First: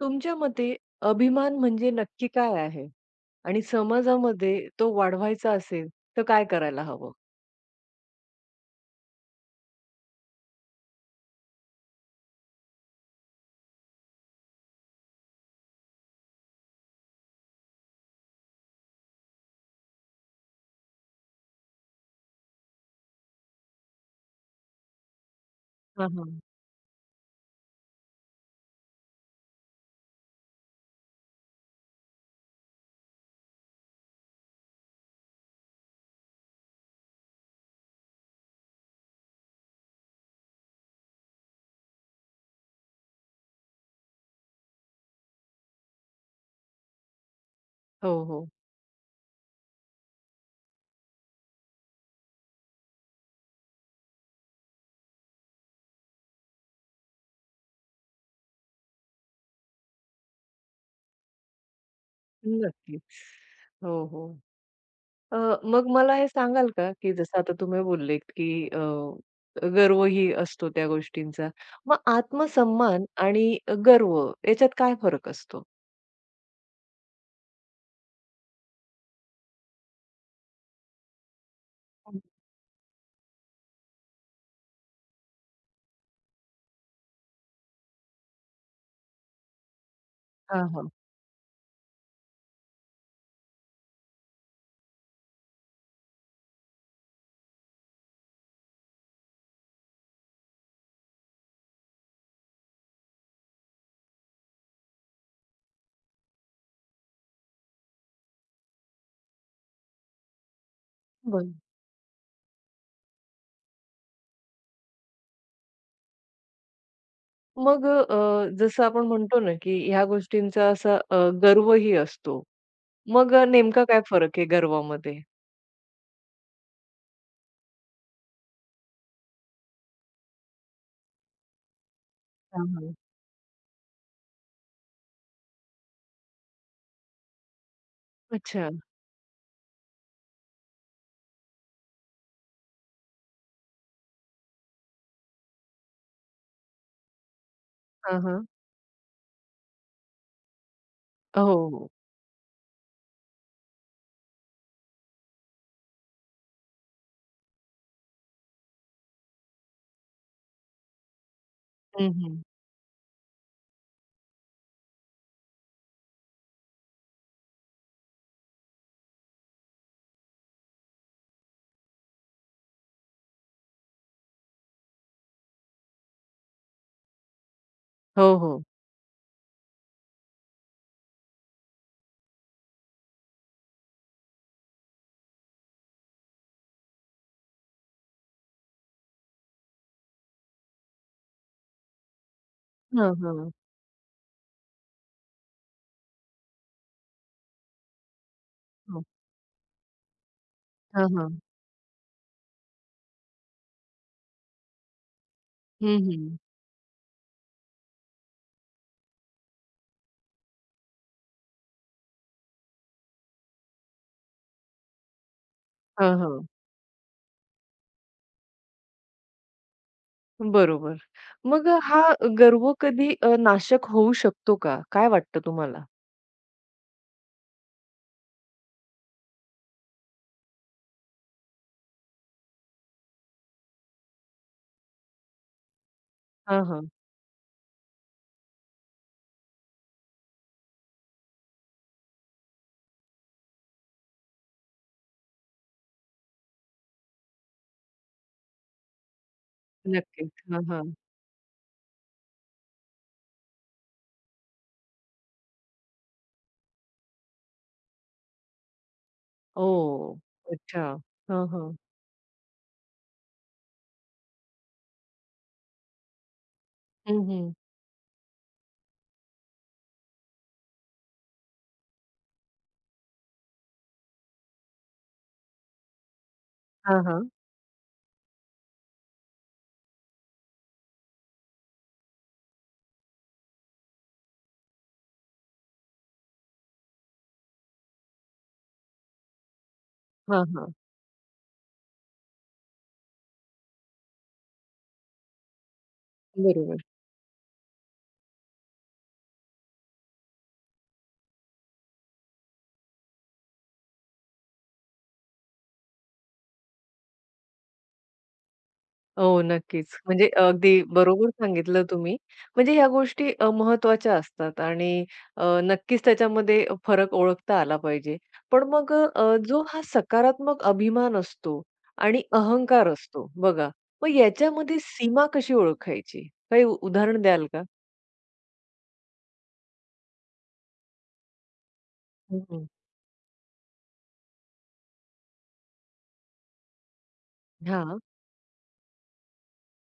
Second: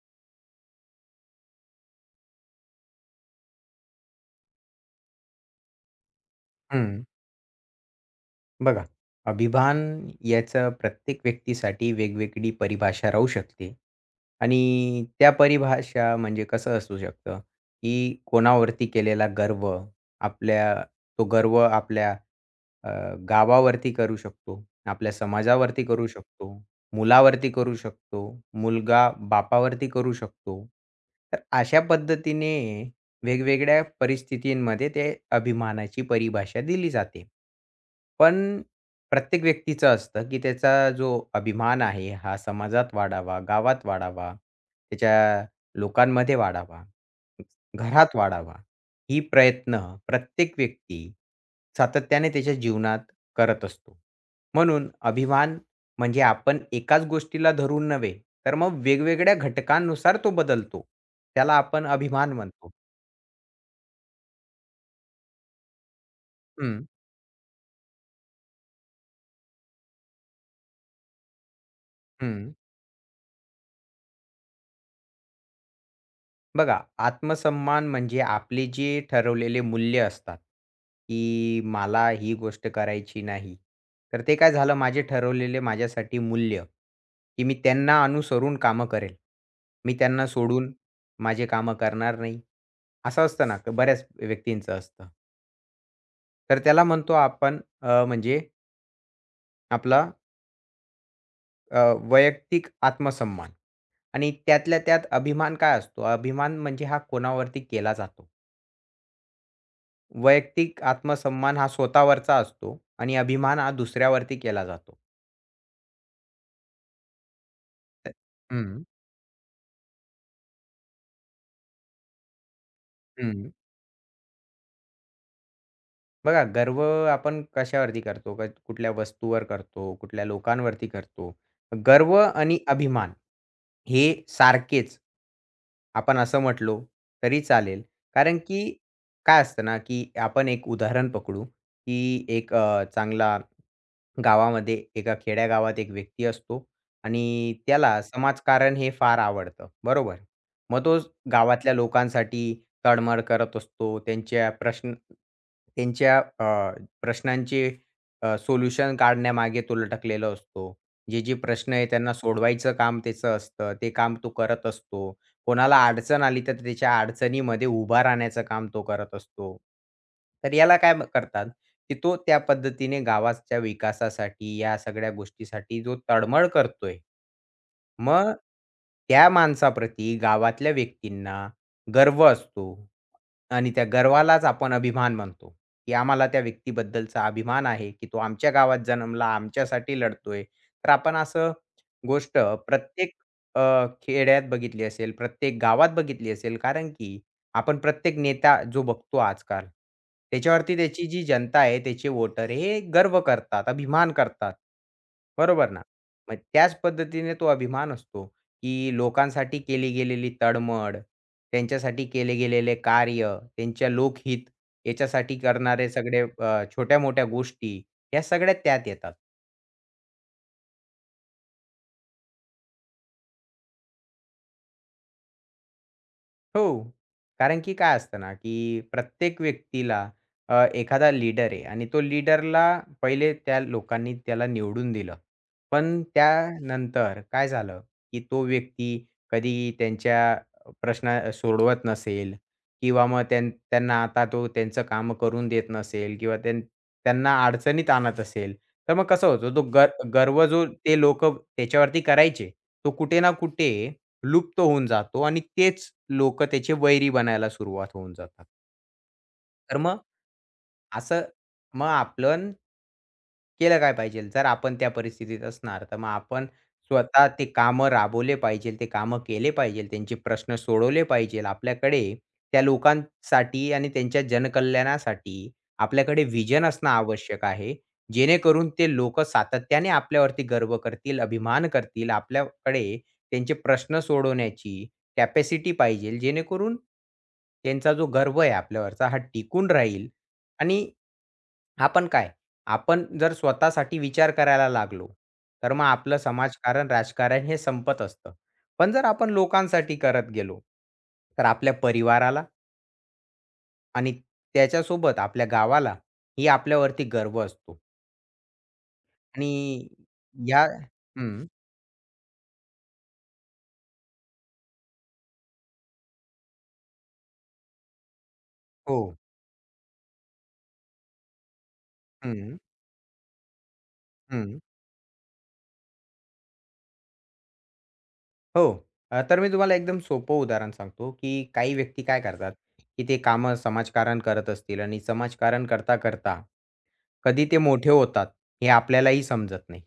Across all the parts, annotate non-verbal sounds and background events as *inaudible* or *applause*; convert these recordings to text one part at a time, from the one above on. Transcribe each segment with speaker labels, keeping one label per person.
Speaker 1: तुमच्या मते अभिमान म्हणजे नक्की काय आहे? आणि समाजामध्ये तो वाढवायचा असेल, तर काय करायला
Speaker 2: हं,
Speaker 1: हवं?
Speaker 2: बघा, अभिमान याचं प्रत्येक व्यक्तीसाठी वेगवेगळी परिभाषा राहू शकते आणि त्या परिभाषा म्हणजे कसं असू शकतं, की कोणावरती केलेला गर्व, आपल्या तो गर्व आपल्या अ, गावावरती करू शकतो, आपल्या समाजावरती करू
Speaker 1: हां, हां.
Speaker 2: शकतो, मुलावरती करू शकतो, मुलगा बापावरती करू शकतो. तर अशा पद्धतीने वेगवेगळ्या परिस्थितींमध्ये ते अभिमानाची परिभाषा दिली जाते. पण प्रत्येक व्यक्तीचं असतं, की त्याचा जो अभिमान आहे हा समाजात वाढावा, गावात वाढावा, त्याच्या लोकांमध्ये वाढावा,
Speaker 1: हो,
Speaker 2: घरात
Speaker 1: हो.
Speaker 2: वाढावा. ही प्रयत्न प्रत्येक व्यक्ती सातत्याने त्याच्या जीवनात करत असतो. म्हणून अभिमान म्हणजे आपण एकाच गोष्टीला धरून नव्हे, तर मग वेगवेगळ्या घटकांनुसार तो बदलतो. त्याला आपण अभिमान म्हणतो.
Speaker 1: नक्कीच. हो, हो. अ, मग मला हे सांगाल
Speaker 2: हं,
Speaker 1: का, की जसं आता तुम्ही बोललेत, की गर्वही असतो त्या गोष्टींचा. मग
Speaker 2: हं.
Speaker 1: आत्मसन्मान आणि गर्व याच्यात काय फरक असतो?
Speaker 2: बघा, आत्मसन्मान म्हणजे आपले जे ठरवलेले मूल्य असतात, की मला
Speaker 1: हं.
Speaker 2: ही गोष्ट करायची नाही. तर ते काय झालं माझे ठरवलेले माझ्यासाठी मूल्य, की मी त्यांना अनुसरून कामं करेल. मी त्यांना
Speaker 1: हां,
Speaker 2: सोडून
Speaker 1: हां.
Speaker 2: माझे कामं करणार नाही. असं असतं ना, बऱ्याच व्यक्तींचं असतं. तर त्याला म्हणतो आपण म्हणजे आपला अ, वैयक्तिक आत्मसन्मान आणि त्यातल्या त्यात अभिमान काय असतो? अभिमान म्हणजे हा कोणावरती केला जातो. वैयक्तिक
Speaker 1: बरं.
Speaker 2: आत्मसन्मान हा स्वतःवरचा असतो आणि अभिमान हा दुसऱ्यावरती केला जातो.
Speaker 1: मग
Speaker 2: त
Speaker 1: जसं
Speaker 2: हं,
Speaker 1: आपण म्हणतो ना, की ह्या गोष्टींचा असा गर्वही असतो. मग
Speaker 2: हं.
Speaker 1: नेमका काय फरक आहे गरवामध्ये?
Speaker 2: बघा, गर्व आपण कशावरती करतो? कुठल्या वस्तूवर करतो, कुठल्या लोकांवरती करतो. गर्व आणि
Speaker 1: हां, हां.
Speaker 2: अभिमान हे सारखेच आपण असं म्हटलो तरी चालेल. कारण की
Speaker 1: अच्छा.
Speaker 2: काय असतं ना, की आपण एक उदाहरण पकडू, की एक चांगला गावामध्ये एका खेड्यागावात एक व्यक्ती असतो आणि त्याला
Speaker 1: हां, हां.
Speaker 2: समाजकारण हे फार आवडतं, बरोबर? मग तो
Speaker 1: हो,
Speaker 2: गावातल्या
Speaker 1: हो.
Speaker 2: लोकांसाठी तळमळ करत असतो. त्यांच्या प्रश्नांचे सोल्युशन काढण्यामागे तो लटकलेला असतो. जे प्रश्न आहे
Speaker 1: हं,
Speaker 2: त्यांना
Speaker 1: हं.
Speaker 2: सोडवायचं काम त्याचं असतं. ते काम तो करत असतो. कोणाला अडचण आली तर त्याच्या अडचणीमध्ये उभा राहण्याचं काम तो करत असतो. तर याला काय करतात की तो त्या पद्धतीने गावाच्या विकासासाठी या सगळ्या गोष्टीसाठी जो तळमळ करतोय. मग
Speaker 1: हो, हो.
Speaker 2: त्या माणसाप्रती गावातल्या व्यक्तींना गर्व असतो. आणि त्या गर्वालाच आपण अभिमान म्हणतो, की आम्हाला त्या व्यक्तीबद्दलचा अभिमान आहे, की तो आमच्या गावात जन्मला, आमच्यासाठी लढतोय. तर आपण असं गोष्ट प्रत्येक
Speaker 1: हां, हां.
Speaker 2: खेड्यात बघितली असेल, प्रत्येक गावात बघितली असेल. कारण की आपण प्रत्येक नेता जो
Speaker 1: हो.
Speaker 2: बघतो आजकाल, त्याच्यावरती त्याची
Speaker 1: हां,
Speaker 2: जी
Speaker 1: हां.
Speaker 2: जनता आहे, त्याचे वोटर हे गर्व करतात, अभिमान करतात. बरोबर ना?
Speaker 1: हं, हं.
Speaker 2: मग त्याच पद्धतीने तो अभिमान असतो, की लोकांसाठी केली गेलेली तळमळ, त्यांच्यासाठी केले गेलेले कार्य त्यांच्या लोकहित याच्यासाठी करणारे
Speaker 1: हां,
Speaker 2: सगळे
Speaker 1: हां.
Speaker 2: छोट्या-मोठ्या गोष्टी, ह्या सगळ्या त्यात येतात.
Speaker 1: बरोबर. मग हा गर्व कधी नाशक होऊ शकतो का? काय वाटतं तुम्हाला?
Speaker 2: हो. कारण की काय असतं ना, की प्रत्येक व्यक्तीला एखादा लीडर आहे आणि तो लीडरला पहिले त्या लोकांनी त्याला निवडून दिलं. पण
Speaker 1: हां, हां.
Speaker 2: त्यानंतर काय झालं, की तो व्यक्ती कधी त्यांच्या प्रश्न सोडवत नसेल किंवा मग त्यांना आता तो त्यांचं कामं करून देत नसेल किंवा त्यांना अडचणीत आणत असेल, तर मग कसं होतं तो गर
Speaker 1: नक्कीच.
Speaker 2: गर्व
Speaker 1: हां,
Speaker 2: जो
Speaker 1: हां.
Speaker 2: ते लोकं त्याच्यावरती करायचे, तो कुठे ना कुठे लुप्त होऊन जातो आणि तेच लोकं त्याचे वैरी बनायला सुरुवात होऊन जातात. तर मग
Speaker 1: ओह! अच्छा.
Speaker 2: असं,
Speaker 1: हां, हां.
Speaker 2: मग आपण केलं काय पाहिजेल? जर आपण त्या परिस्थितीत असणार, तर मग आपण
Speaker 1: हं,
Speaker 2: स्वतः ते
Speaker 1: हं.
Speaker 2: कामं राबवले पाहिजेल, ते कामं केले पाहिजेल, त्यांचे प्रश्न सोडवले पाहिजेल. आपल्याकडे त्या लोकांसाठी आणि त्यांच्या जनकल्याणासाठी आपल्याकडे व्हिजन असणं
Speaker 1: हां, हां.
Speaker 2: आवश्यक आहे. जेणेकरून ते लोकं सातत्याने आपल्यावरती गर्व करतील, अभिमान करतील. आपल्याकडे त्यांचे प्रश्न सोडवण्याची कॅपॅसिटी पाहिजेल, जेणेकरून त्यांचा जो गर्व आहे आपल्यावरचा, हा टिकून राहील
Speaker 1: हां, हां.
Speaker 2: आणि आपण काय, आपण जर स्वतःसाठी विचार करायला लागलो, तर मग आपलं
Speaker 1: बरोबर.
Speaker 2: समाजकारण, राजकारण हे संपत असतं. पण जर आपण लोकांसाठी करत गेलो, तर आपल्या परिवाराला आणि त्याच्यासोबत आपल्या गावाला ही आपल्यावरती गर्व असतो.
Speaker 1: हो, नक्कीच.
Speaker 2: आणि
Speaker 1: म्हणजे
Speaker 2: या,
Speaker 1: अगदी बरोबर
Speaker 2: हं.
Speaker 1: सांगितलं तुम्ही. म्हणजे ह्या गोष्टी महत्त्वाच्या असतात आणि नक्कीच त्याच्यामध्ये फरक ओळखता आला पाहिजे. पण मग
Speaker 2: हो.
Speaker 1: जो हा सकारात्मक अभिमान असतो आणि
Speaker 2: हं,
Speaker 1: अहंकार असतो बघा, मग
Speaker 2: हं.
Speaker 1: याच्यामध्ये सीमा कशी ओळखायची? काही उदाहरण द्याल का?
Speaker 2: हो. तर मी तुम्हाला एकदम सोपं उदाहरण सांगतो, की काही व्यक्ती काय
Speaker 1: हं,
Speaker 2: करतात,
Speaker 1: हं.
Speaker 2: की ते कामं समाजकारण करत असतील आणि समाजकारण करता-करता कधी ते मोठे होतात हे आपल्यालाही समजत नाही.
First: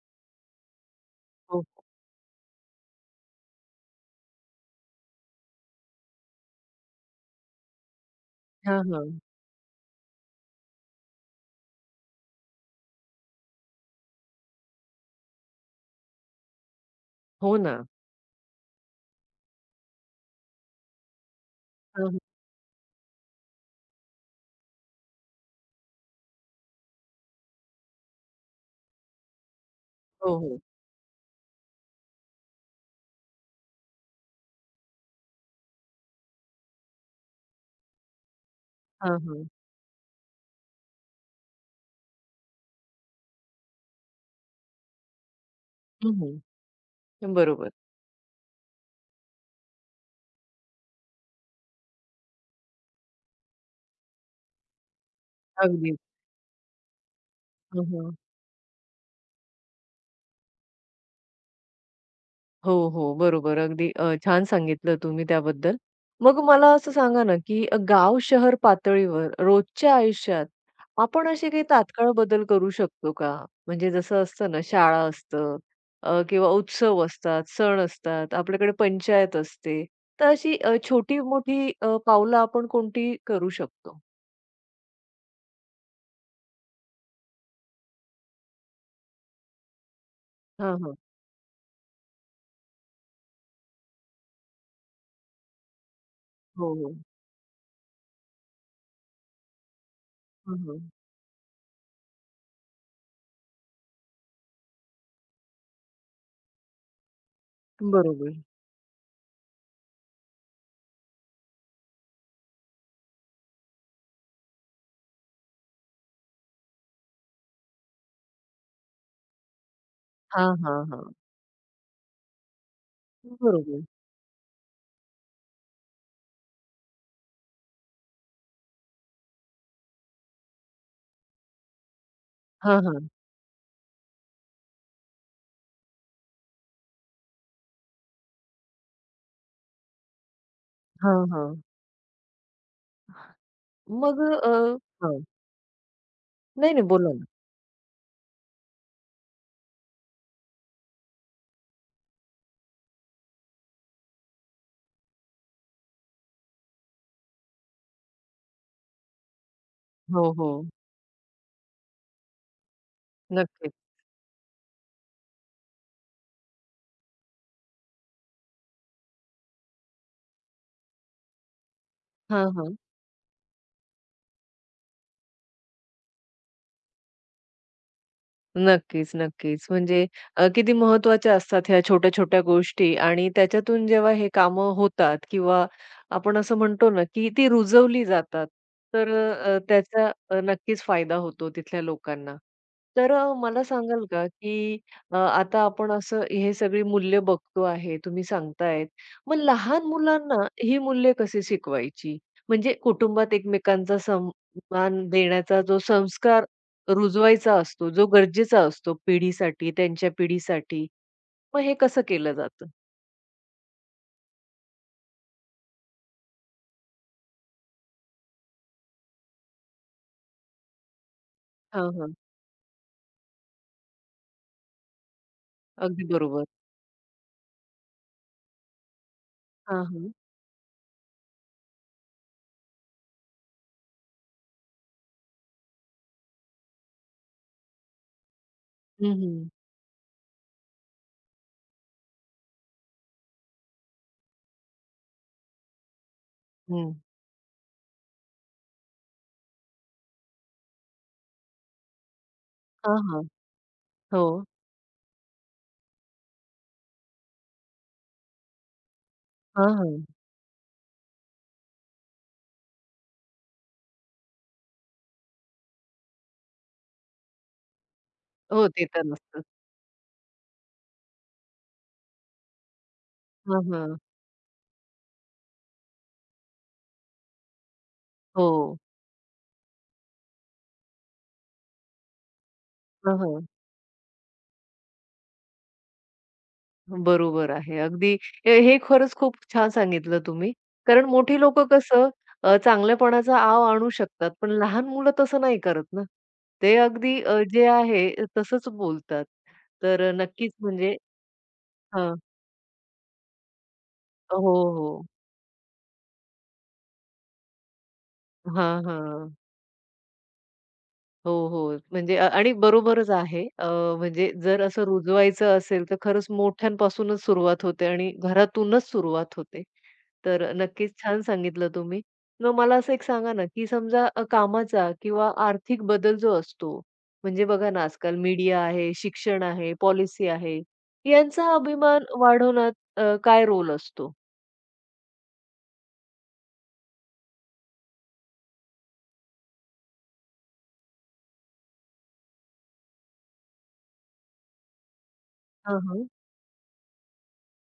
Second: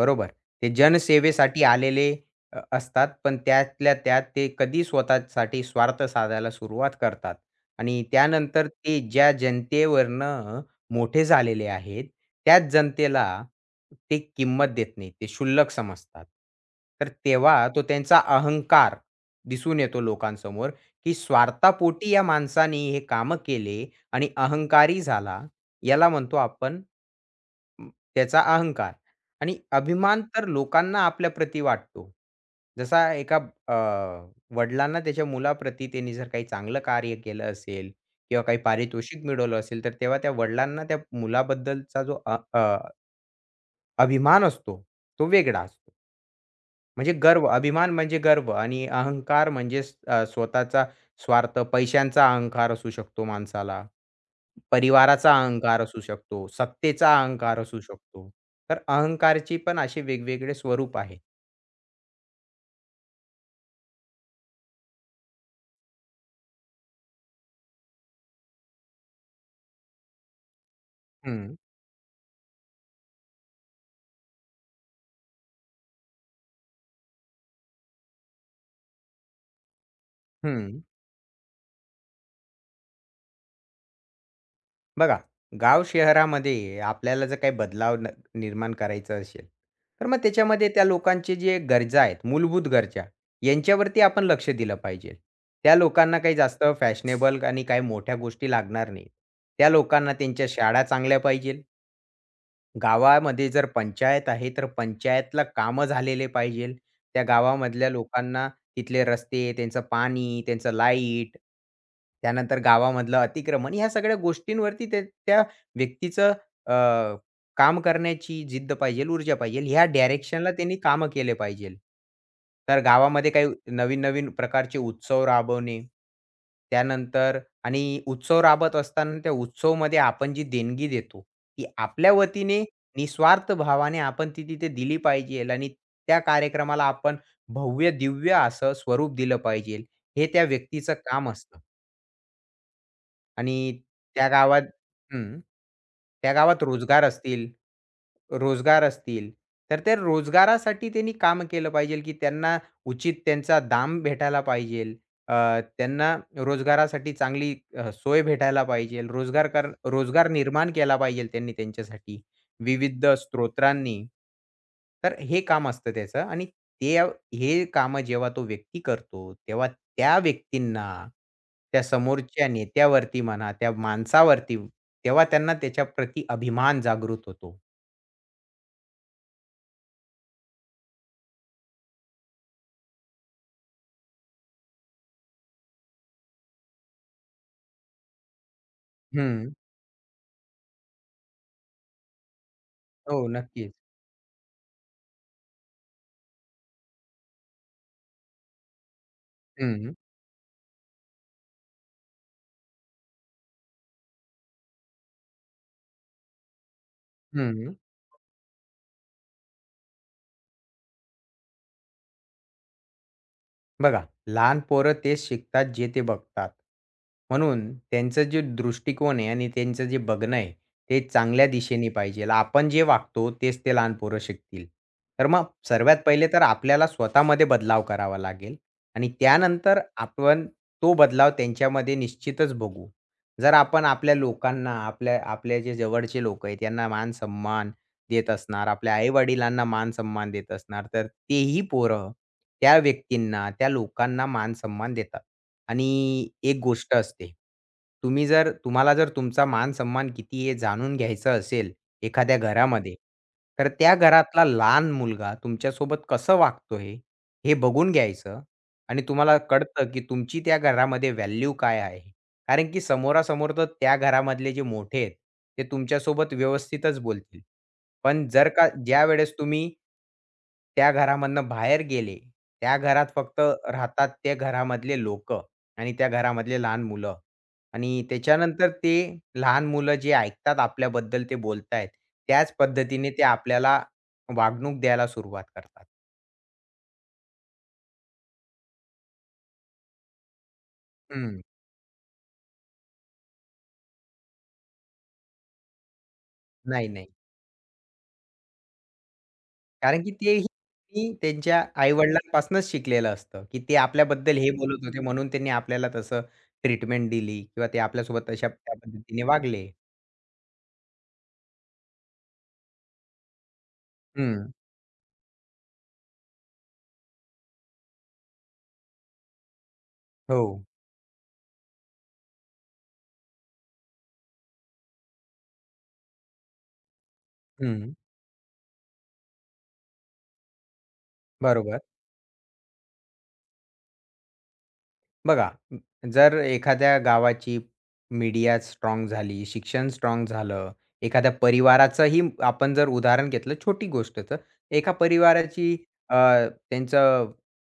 Speaker 2: बरोबर. ते जनसेवेसाठी
Speaker 1: हो.
Speaker 2: आलेले असतात. पण त्यातल्या त्यात ते कधी स्वतःसाठी स्वार्थ साधायला सुरुवात करतात आणि त्यानंतर
Speaker 1: हां,
Speaker 2: ते
Speaker 1: हां.
Speaker 2: ज्या जनतेवरनं मोठे झालेले आहेत, त्याच जनतेला ते किंमत देत नाहीत. ते क्षुल्लक समजतात. तर
Speaker 1: हो
Speaker 2: तेव्हा
Speaker 1: ना.
Speaker 2: तो त्यांचा अहंकार दिसून येतो लोकांसमोर, की
Speaker 1: हां,
Speaker 2: स्वार्थापोटी
Speaker 1: हां.
Speaker 2: या माणसाने हे कामं केले आणि अहंकारी झाला. याला म्हणतो आपण म, त्याचा अहंकार. आणि अभिमान
Speaker 1: हो,
Speaker 2: तर
Speaker 1: हो.
Speaker 2: लोकांना आपल्याप्रती वाटतो. जसा एका अ, वडिलांना त्याच्या मुलाप्रती त्यांनी जर काही चांगलं कार्य केलं असेल किंवा काही
Speaker 1: हां,
Speaker 2: पारितोषिक
Speaker 1: हां.
Speaker 2: मिळवलं असेल, तर तेव्हा त्या वडिलांना त्या मुलाबद्दलचा जो अ, अ, अभिमान असतो, तो वेगळा असतो.
Speaker 1: हं,
Speaker 2: म्हणजे गर्व,
Speaker 1: बरोबर.
Speaker 2: अभिमान म्हणजे गर्व आणि अहंकार म्हणजे स्वतःचा स्वार्थ, पैशांचा अहंकार असू शकतो माणसाला. परिवाराचा अहंकार
Speaker 1: अगदीच.
Speaker 2: असू शकतो, सत्तेचा अहंकार असू शकतो. तर अहंकारची पण असे वेगवेगळे स्वरूप आहेत.
Speaker 1: हो, हो. बरोबर. अगदी छान सांगितलं तुम्ही त्याबद्दल. मग मला असं सांगा ना, की गाव शहर पातळीवर रोजच्या आयुष्यात आपण असे
Speaker 2: हं,
Speaker 1: काही तात्काळ बदल करू शकतो का? म्हणजे जसं असतं ना, शाळा असतं किंवा उत्सव असतात, सण असतात, आपल्याकडे पंचायत असते. तर अशी
Speaker 2: हं.
Speaker 1: छोटी-मोठी पावलं आपण कोणती करू शकतो?
Speaker 2: बघा, गाव शहरामध्ये आपल्याला जर काही बदलाव निर्माण करायचा असेल, तर मग त्याच्यामध्ये
Speaker 1: हां,
Speaker 2: त्या
Speaker 1: हां.
Speaker 2: लोकांचे जे गरजा आहेत, मूलभूत गरजा, यांच्यावरती आपण लक्ष दिलं पाहिजे. त्या लोकांना काही जास्त
Speaker 1: हो, हो.
Speaker 2: फॅशनेबल आणि काही मोठ्या गोष्टी लागणार नाहीत. त्या लोकांना त्यांच्या
Speaker 1: हां, हां.
Speaker 2: शाळा चांगल्या पाहिजे. गावामध्ये जर पंचायत आहे, तर पंचायतला कामं झालेले पाहिजेल. त्या गावामधल्या
Speaker 1: बरोबर.
Speaker 2: लोकांना तिथले रस्ते, त्यांचं पाणी, त्यांचं लाईट, त्यानंतर गावामधलं अतिक्रमण ह्या सगळ्या गोष्टींवरती त्या त्या व्यक्तीचं अ, काम करण्याची जिद्द पाहिजेल, ऊर्जा पाहिजेल. ह्या डायरेक्शनला
Speaker 1: हां,
Speaker 2: त्यांनी
Speaker 1: हां,
Speaker 2: कामं
Speaker 1: हां.
Speaker 2: केले पाहिजेल. तर गावामध्ये काही
Speaker 1: बरोबर.
Speaker 2: नवीन-नवीन प्रकारचे उत्सव राबवणे. त्यानंतर आणि उत्सव राबवत असताना त्या उत्सवमध्ये आपण जी देणगी देतो, ती आपल्या वतीने
Speaker 1: हां, हां.
Speaker 2: निस्वार्थ भावाने आपण ती तिथे दिली पाहिजेल आणि त्या कार्यक्रमाला आपण भव्य-दिव्य असं स्वरूप दिलं पाहिजेल. हे त्या व्यक्तीचं
Speaker 1: हां,
Speaker 2: काम
Speaker 1: हां.
Speaker 2: असतं आणि
Speaker 1: मग
Speaker 2: त्या
Speaker 1: अ,
Speaker 2: गावात
Speaker 1: हां.
Speaker 2: हं. त्या गावात
Speaker 1: नाही, नाही.
Speaker 2: रोजगार
Speaker 1: बोला ना.
Speaker 2: असतील. रोजगार असतील, तर त्या रोजगारासाठी त्यांनी काम केलं पाहिजे, की त्यांना उचित त्यांचा दाम भेटायला पाहिजे. त्यांना रोजगारासाठी चांगली सोय भेटायला पाहिजे. रोजगार
Speaker 1: हो, हो.
Speaker 2: निर्माण केला पाहिजे त्यांनी त्यांच्यासाठी विविध
Speaker 1: नक्कीच.
Speaker 2: स्त्रोतांनी. तर हे काम असतं त्याचं आणि ते हे कामं जेव्हा तो व्यक्ती करतो, तेव्हा त्या व्यक्तींना, त्या
Speaker 1: हां,
Speaker 2: समोरच्या
Speaker 1: हां.
Speaker 2: नेत्यावरती म्हणा, त्या माणसावरती, तेव्हा त्यांना त्याच्याप्रती अभिमान जागृत होतो.
Speaker 1: नक्कीच, नक्कीच. म्हणजे किती महत्त्वाच्या असतात ह्या छोट्या-छोट्या गोष्टी आणि त्याच्यातून जेव्हा हे कामं होतात किंवा आपण असं म्हणतो ना, की ती रुजवली जातात. तर
Speaker 2: हं.
Speaker 1: त्याचा नक्कीच फायदा होतो तिथल्या लोकांना. तर
Speaker 2: हो,
Speaker 1: मला
Speaker 2: नक्कीच.
Speaker 1: सांगाल का, की आता आपण असं हे सगळी मूल्य बघतो आहे, तुम्ही सांगतायत. मग लहान
Speaker 2: हं,
Speaker 1: मुलांना ही मूल्य कशी शिकवायची? म्हणजे कुटुंबात एकमेकांचा सन्मान देण्याचा जो संस्कार रुजवायचा
Speaker 2: हं.
Speaker 1: असतो, जो गरजेचा असतो पिढीसाठी, त्यांच्या पिढीसाठी. मग हे कसं केलं जातं?
Speaker 2: बघा, लहान पोरं तेच शिकतात जे ते बघतात. म्हणून त्यांचं जे दृष्टिकोन आहे आणि त्यांचं जे बघणं आहे, ते चांगल्या दिशेने
Speaker 1: हां, हां.
Speaker 2: पाहिजे. आपण जे वागतो तेच ते लहान पोरं शिकतील. तर मग सर्वात
Speaker 1: अगदी
Speaker 2: पहिले तर
Speaker 1: बरोबर.
Speaker 2: आपल्याला स्वतःमध्ये बदलाव करावा लागेल आणि त्यानंतर
Speaker 1: हां, हां.
Speaker 2: आपण तो बदलाव त्यांच्यामध्ये निश्चितच बघू. जर आपण आपल्या लोकांना, आपल्या आपल्या जे जवळचे लोकं आहेत, त्यांना मान-सन्मान देत असणार, आपल्या
Speaker 1: हं, हं.
Speaker 2: आई-वडिलांना मान-सन्मान देत असणार, तर तेही पोरं त्या व्यक्तींना, त्या लोकांना मान-सन्मान देतात. आणि एक
Speaker 1: हं.
Speaker 2: गोष्ट असते, तुम्ही जर तुम्हाला जर तुमचा मान-सन्मान किती हे जाणून घ्यायचं असेल एखाद्या घरामध्ये,
Speaker 1: हां, हां.
Speaker 2: तर त्या
Speaker 1: हो.
Speaker 2: घरातला लहान मुलगा तुमच्यासोबत कसं वागतोय, हे हे बघून घ्यायचं आणि तुम्हाला
Speaker 1: हां,
Speaker 2: कळतं,
Speaker 1: हां.
Speaker 2: की तुमची त्या घरामध्ये व्हॅल्यू काय आहे. कारण की समोरासमोर तर त्या घरामधले जे मोठे आहेत, ते तुमच्यासोबत व्यवस्थितच बोलतील. पण जर
Speaker 1: हो,
Speaker 2: का
Speaker 1: ते तर
Speaker 2: ज्यावेळेस
Speaker 1: नसतं.
Speaker 2: तुम्ही त्या घरामधनं बाहेर गेले, त्या घरात फक्त
Speaker 1: हां, हां.
Speaker 2: राहतात त्या घरामधले लोकं आणि त्या घरामधले लहान मुलं आणि त्याच्यानंतर
Speaker 1: हो.
Speaker 2: ते लहान मुलं जे ऐकतात आपल्याबद्दल ते बोलतायत, त्याच पद्धतीने
Speaker 1: हां,
Speaker 2: ते
Speaker 1: हां.
Speaker 2: आपल्याला वागणूक द्यायला सुरुवात करतात.
Speaker 1: बरोबर आहे. अगदी हे हे खरंच खूप छान सांगितलं तुम्ही. कारण मोठी
Speaker 2: हं.
Speaker 1: लोकं कसं चांगल्यापणाचा आव आणू शकतात, पण लहान मुलं तसं नाही करत ना. ते
Speaker 2: नाही, नाही.
Speaker 1: अगदी जे आहे तसंच बोलतात. तर
Speaker 2: कारण की
Speaker 1: नक्कीच म्हणजे
Speaker 2: तेही त्यांच्या
Speaker 1: हां.
Speaker 2: आई-वडिलांपासूनच शिकलेलं असतं, की ते
Speaker 1: हो,
Speaker 2: आपल्याबद्दल हे बोलत होते
Speaker 1: हो.
Speaker 2: म्हणून त्यांनी आपल्याला तसं ट्रीटमेंट दिली किंवा ते आपल्यासोबत तशा त्या
Speaker 1: हां,
Speaker 2: पद्धतीने
Speaker 1: हां.
Speaker 2: वागले.
Speaker 1: हो, हो. म्हणजे आणि बरोबरच आहे. म्हणजे
Speaker 2: हं.
Speaker 1: जर असं रुजवायचं असेल, तर खरंच मोठ्यांपासूनच सुरुवात होते आणि घरातूनच सुरुवात होते.
Speaker 2: हो.
Speaker 1: तर नक्कीच छान सांगितलं तुम्ही. मग मला असं एक सांगा ना, की समजा कामाचा किंवा आर्थिक बदल जो असतो, म्हणजे बघा ना,
Speaker 2: हं.
Speaker 1: आजकाल मीडिया आहे, शिक्षण आहे, पॉलिसी आहे, यांचा
Speaker 2: बरोबर.
Speaker 1: अभिमान वाढवण्यात काय रोल असतो?
Speaker 2: बघा, जर एखाद्या गावाची मीडिया स्ट्राँग झाली, शिक्षण स्ट्राँग झालं, एखाद्या परिवाराचंही आपण जर उदाहरण घेतलं छोटी गोष्टचं. एका परिवाराची
Speaker 1: हां, हां.
Speaker 2: अ, त्यांचं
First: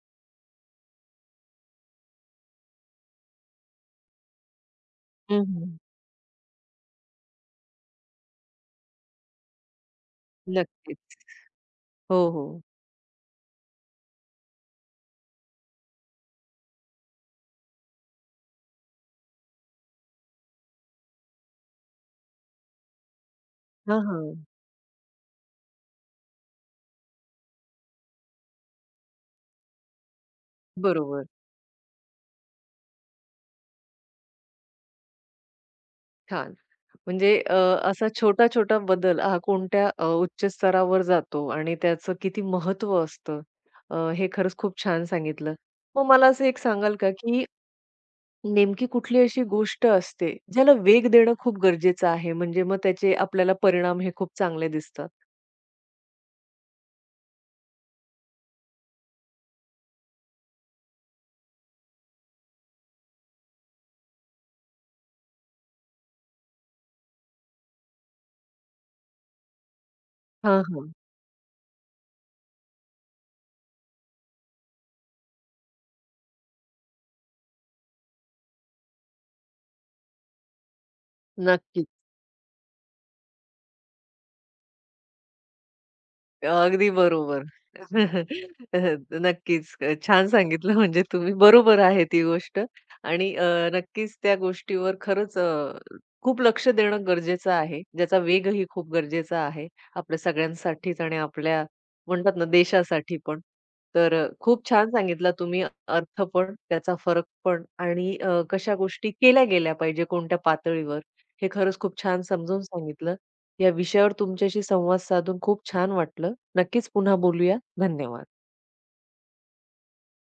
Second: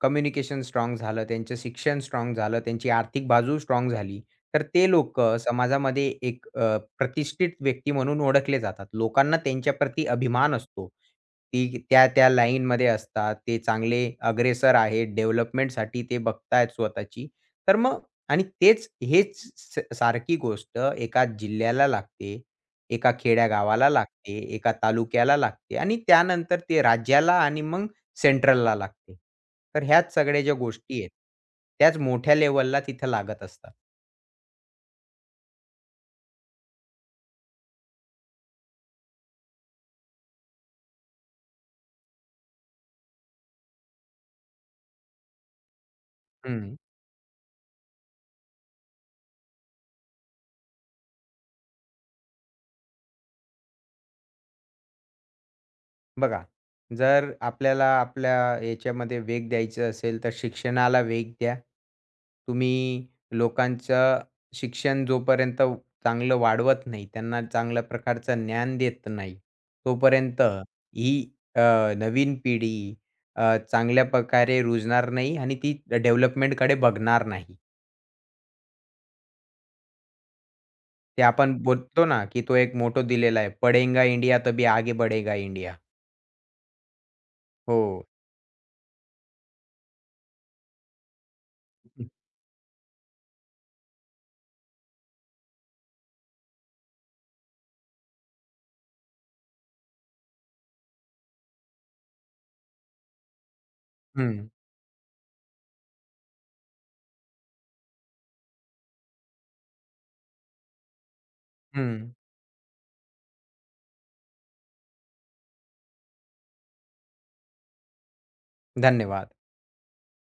Speaker 2: कम्युनिकेशन स्ट्राँग झालं, त्यांचं शिक्षण स्ट्राँग झालं, त्यांची आर्थिक बाजू स्ट्राँग झाली, तर ते लोकं
Speaker 1: हं, हं.
Speaker 2: समाजामध्ये एक प्रतिष्ठित व्यक्ती म्हणून ओळखले जातात. लोकांना त्यांच्याप्रती अभिमान असतो.
Speaker 1: नक्कीच.
Speaker 2: ती
Speaker 1: हो,
Speaker 2: त्या-त्या
Speaker 1: हो.
Speaker 2: लाईनमध्ये असतात. ते चांगले अग्रेसर आहेत. डेव्हलपमेंटसाठी ते बघतायत स्वतःची. तर मग आणि तेच हेच सारखी गोष्ट एका जिल्ह्याला लागते, एका खेड्यागावाला
Speaker 1: हां,
Speaker 2: लागते,
Speaker 1: हां.
Speaker 2: एका तालुक्याला लागते आणि त्यानंतर ते राज्याला आणि मग सेंट्रलला लागते. तर ह्याच सगळ्या ज्या गोष्टी आहेत,
Speaker 1: बरोबर.
Speaker 2: त्याच मोठ्या लेव्हलला तिथं लागत असतात.
Speaker 1: छान. म्हणजे असा छोटा-छोटा बदल हा कोणत्या उच्च स्तरावर जातो आणि त्याचं किती महत्त्व असतं, हे खरंच खूप छान सांगितलं. मग मला असं एक सांगाल का, की नेमकी कुठली अशी गोष्ट असते, ज्याला वेग देणं खूप गरजेचं आहे, म्हणजे मग त्याचे आपल्याला परिणाम हे खूप चांगले दिसतात?
Speaker 2: बघा, जर आपल्याला आपल्या याच्यामध्ये वेग द्यायचं असेल, तर शिक्षणाला वेग द्या. तुम्ही लोकांचं शिक्षण जोपर्यंत चांगलं वाढवत नाही, त्यांना चांगल्या प्रकारचं ज्ञान देत नाही, तोपर्यंत
Speaker 1: हां, हां.
Speaker 2: ही अ, नवीन पिढी चांगल्या प्रकारे रुजणार नाही आणि ती डेव्हलपमेंटकडे बघणार नाही. ते आपण
Speaker 1: नक्की.
Speaker 2: बोलतो ना, की तो एक मोटो दिलेला आहे, "पढेंगा इंडिया तभी आगे बढेगा इंडिया."
Speaker 1: अगदी बरोबर.
Speaker 2: हो.
Speaker 1: *laughs* नक्कीच. छान सांगितलं म्हणजे तुम्ही. बरोबर आहे ती गोष्ट आणि नक्कीच त्या गोष्टीवर खरंच खूप लक्ष देणं गरजेचं आहे. ज्याचा वेगही खूप गरजेचा आहे. आपल्या सगळ्यांसाठीच आणि आपल्या म्हणतात ना देशासाठी पण. तर
Speaker 2: हं,
Speaker 1: खूप छान सांगितला तुम्ही अर्थ पण, त्याचा फरक पण आणि कशा गोष्टी केल्या गेल्या पाहिजे कोणत्या पातळीवर. हे खरंच खूप
Speaker 2: हं.
Speaker 1: छान समजून सांगितलं. या विषयावर तुमच्याशी संवाद साधून खूप छान वाटलं. नक्कीच पुन्हा बोलूया. धन्यवाद.
Speaker 2: धन्यवाद.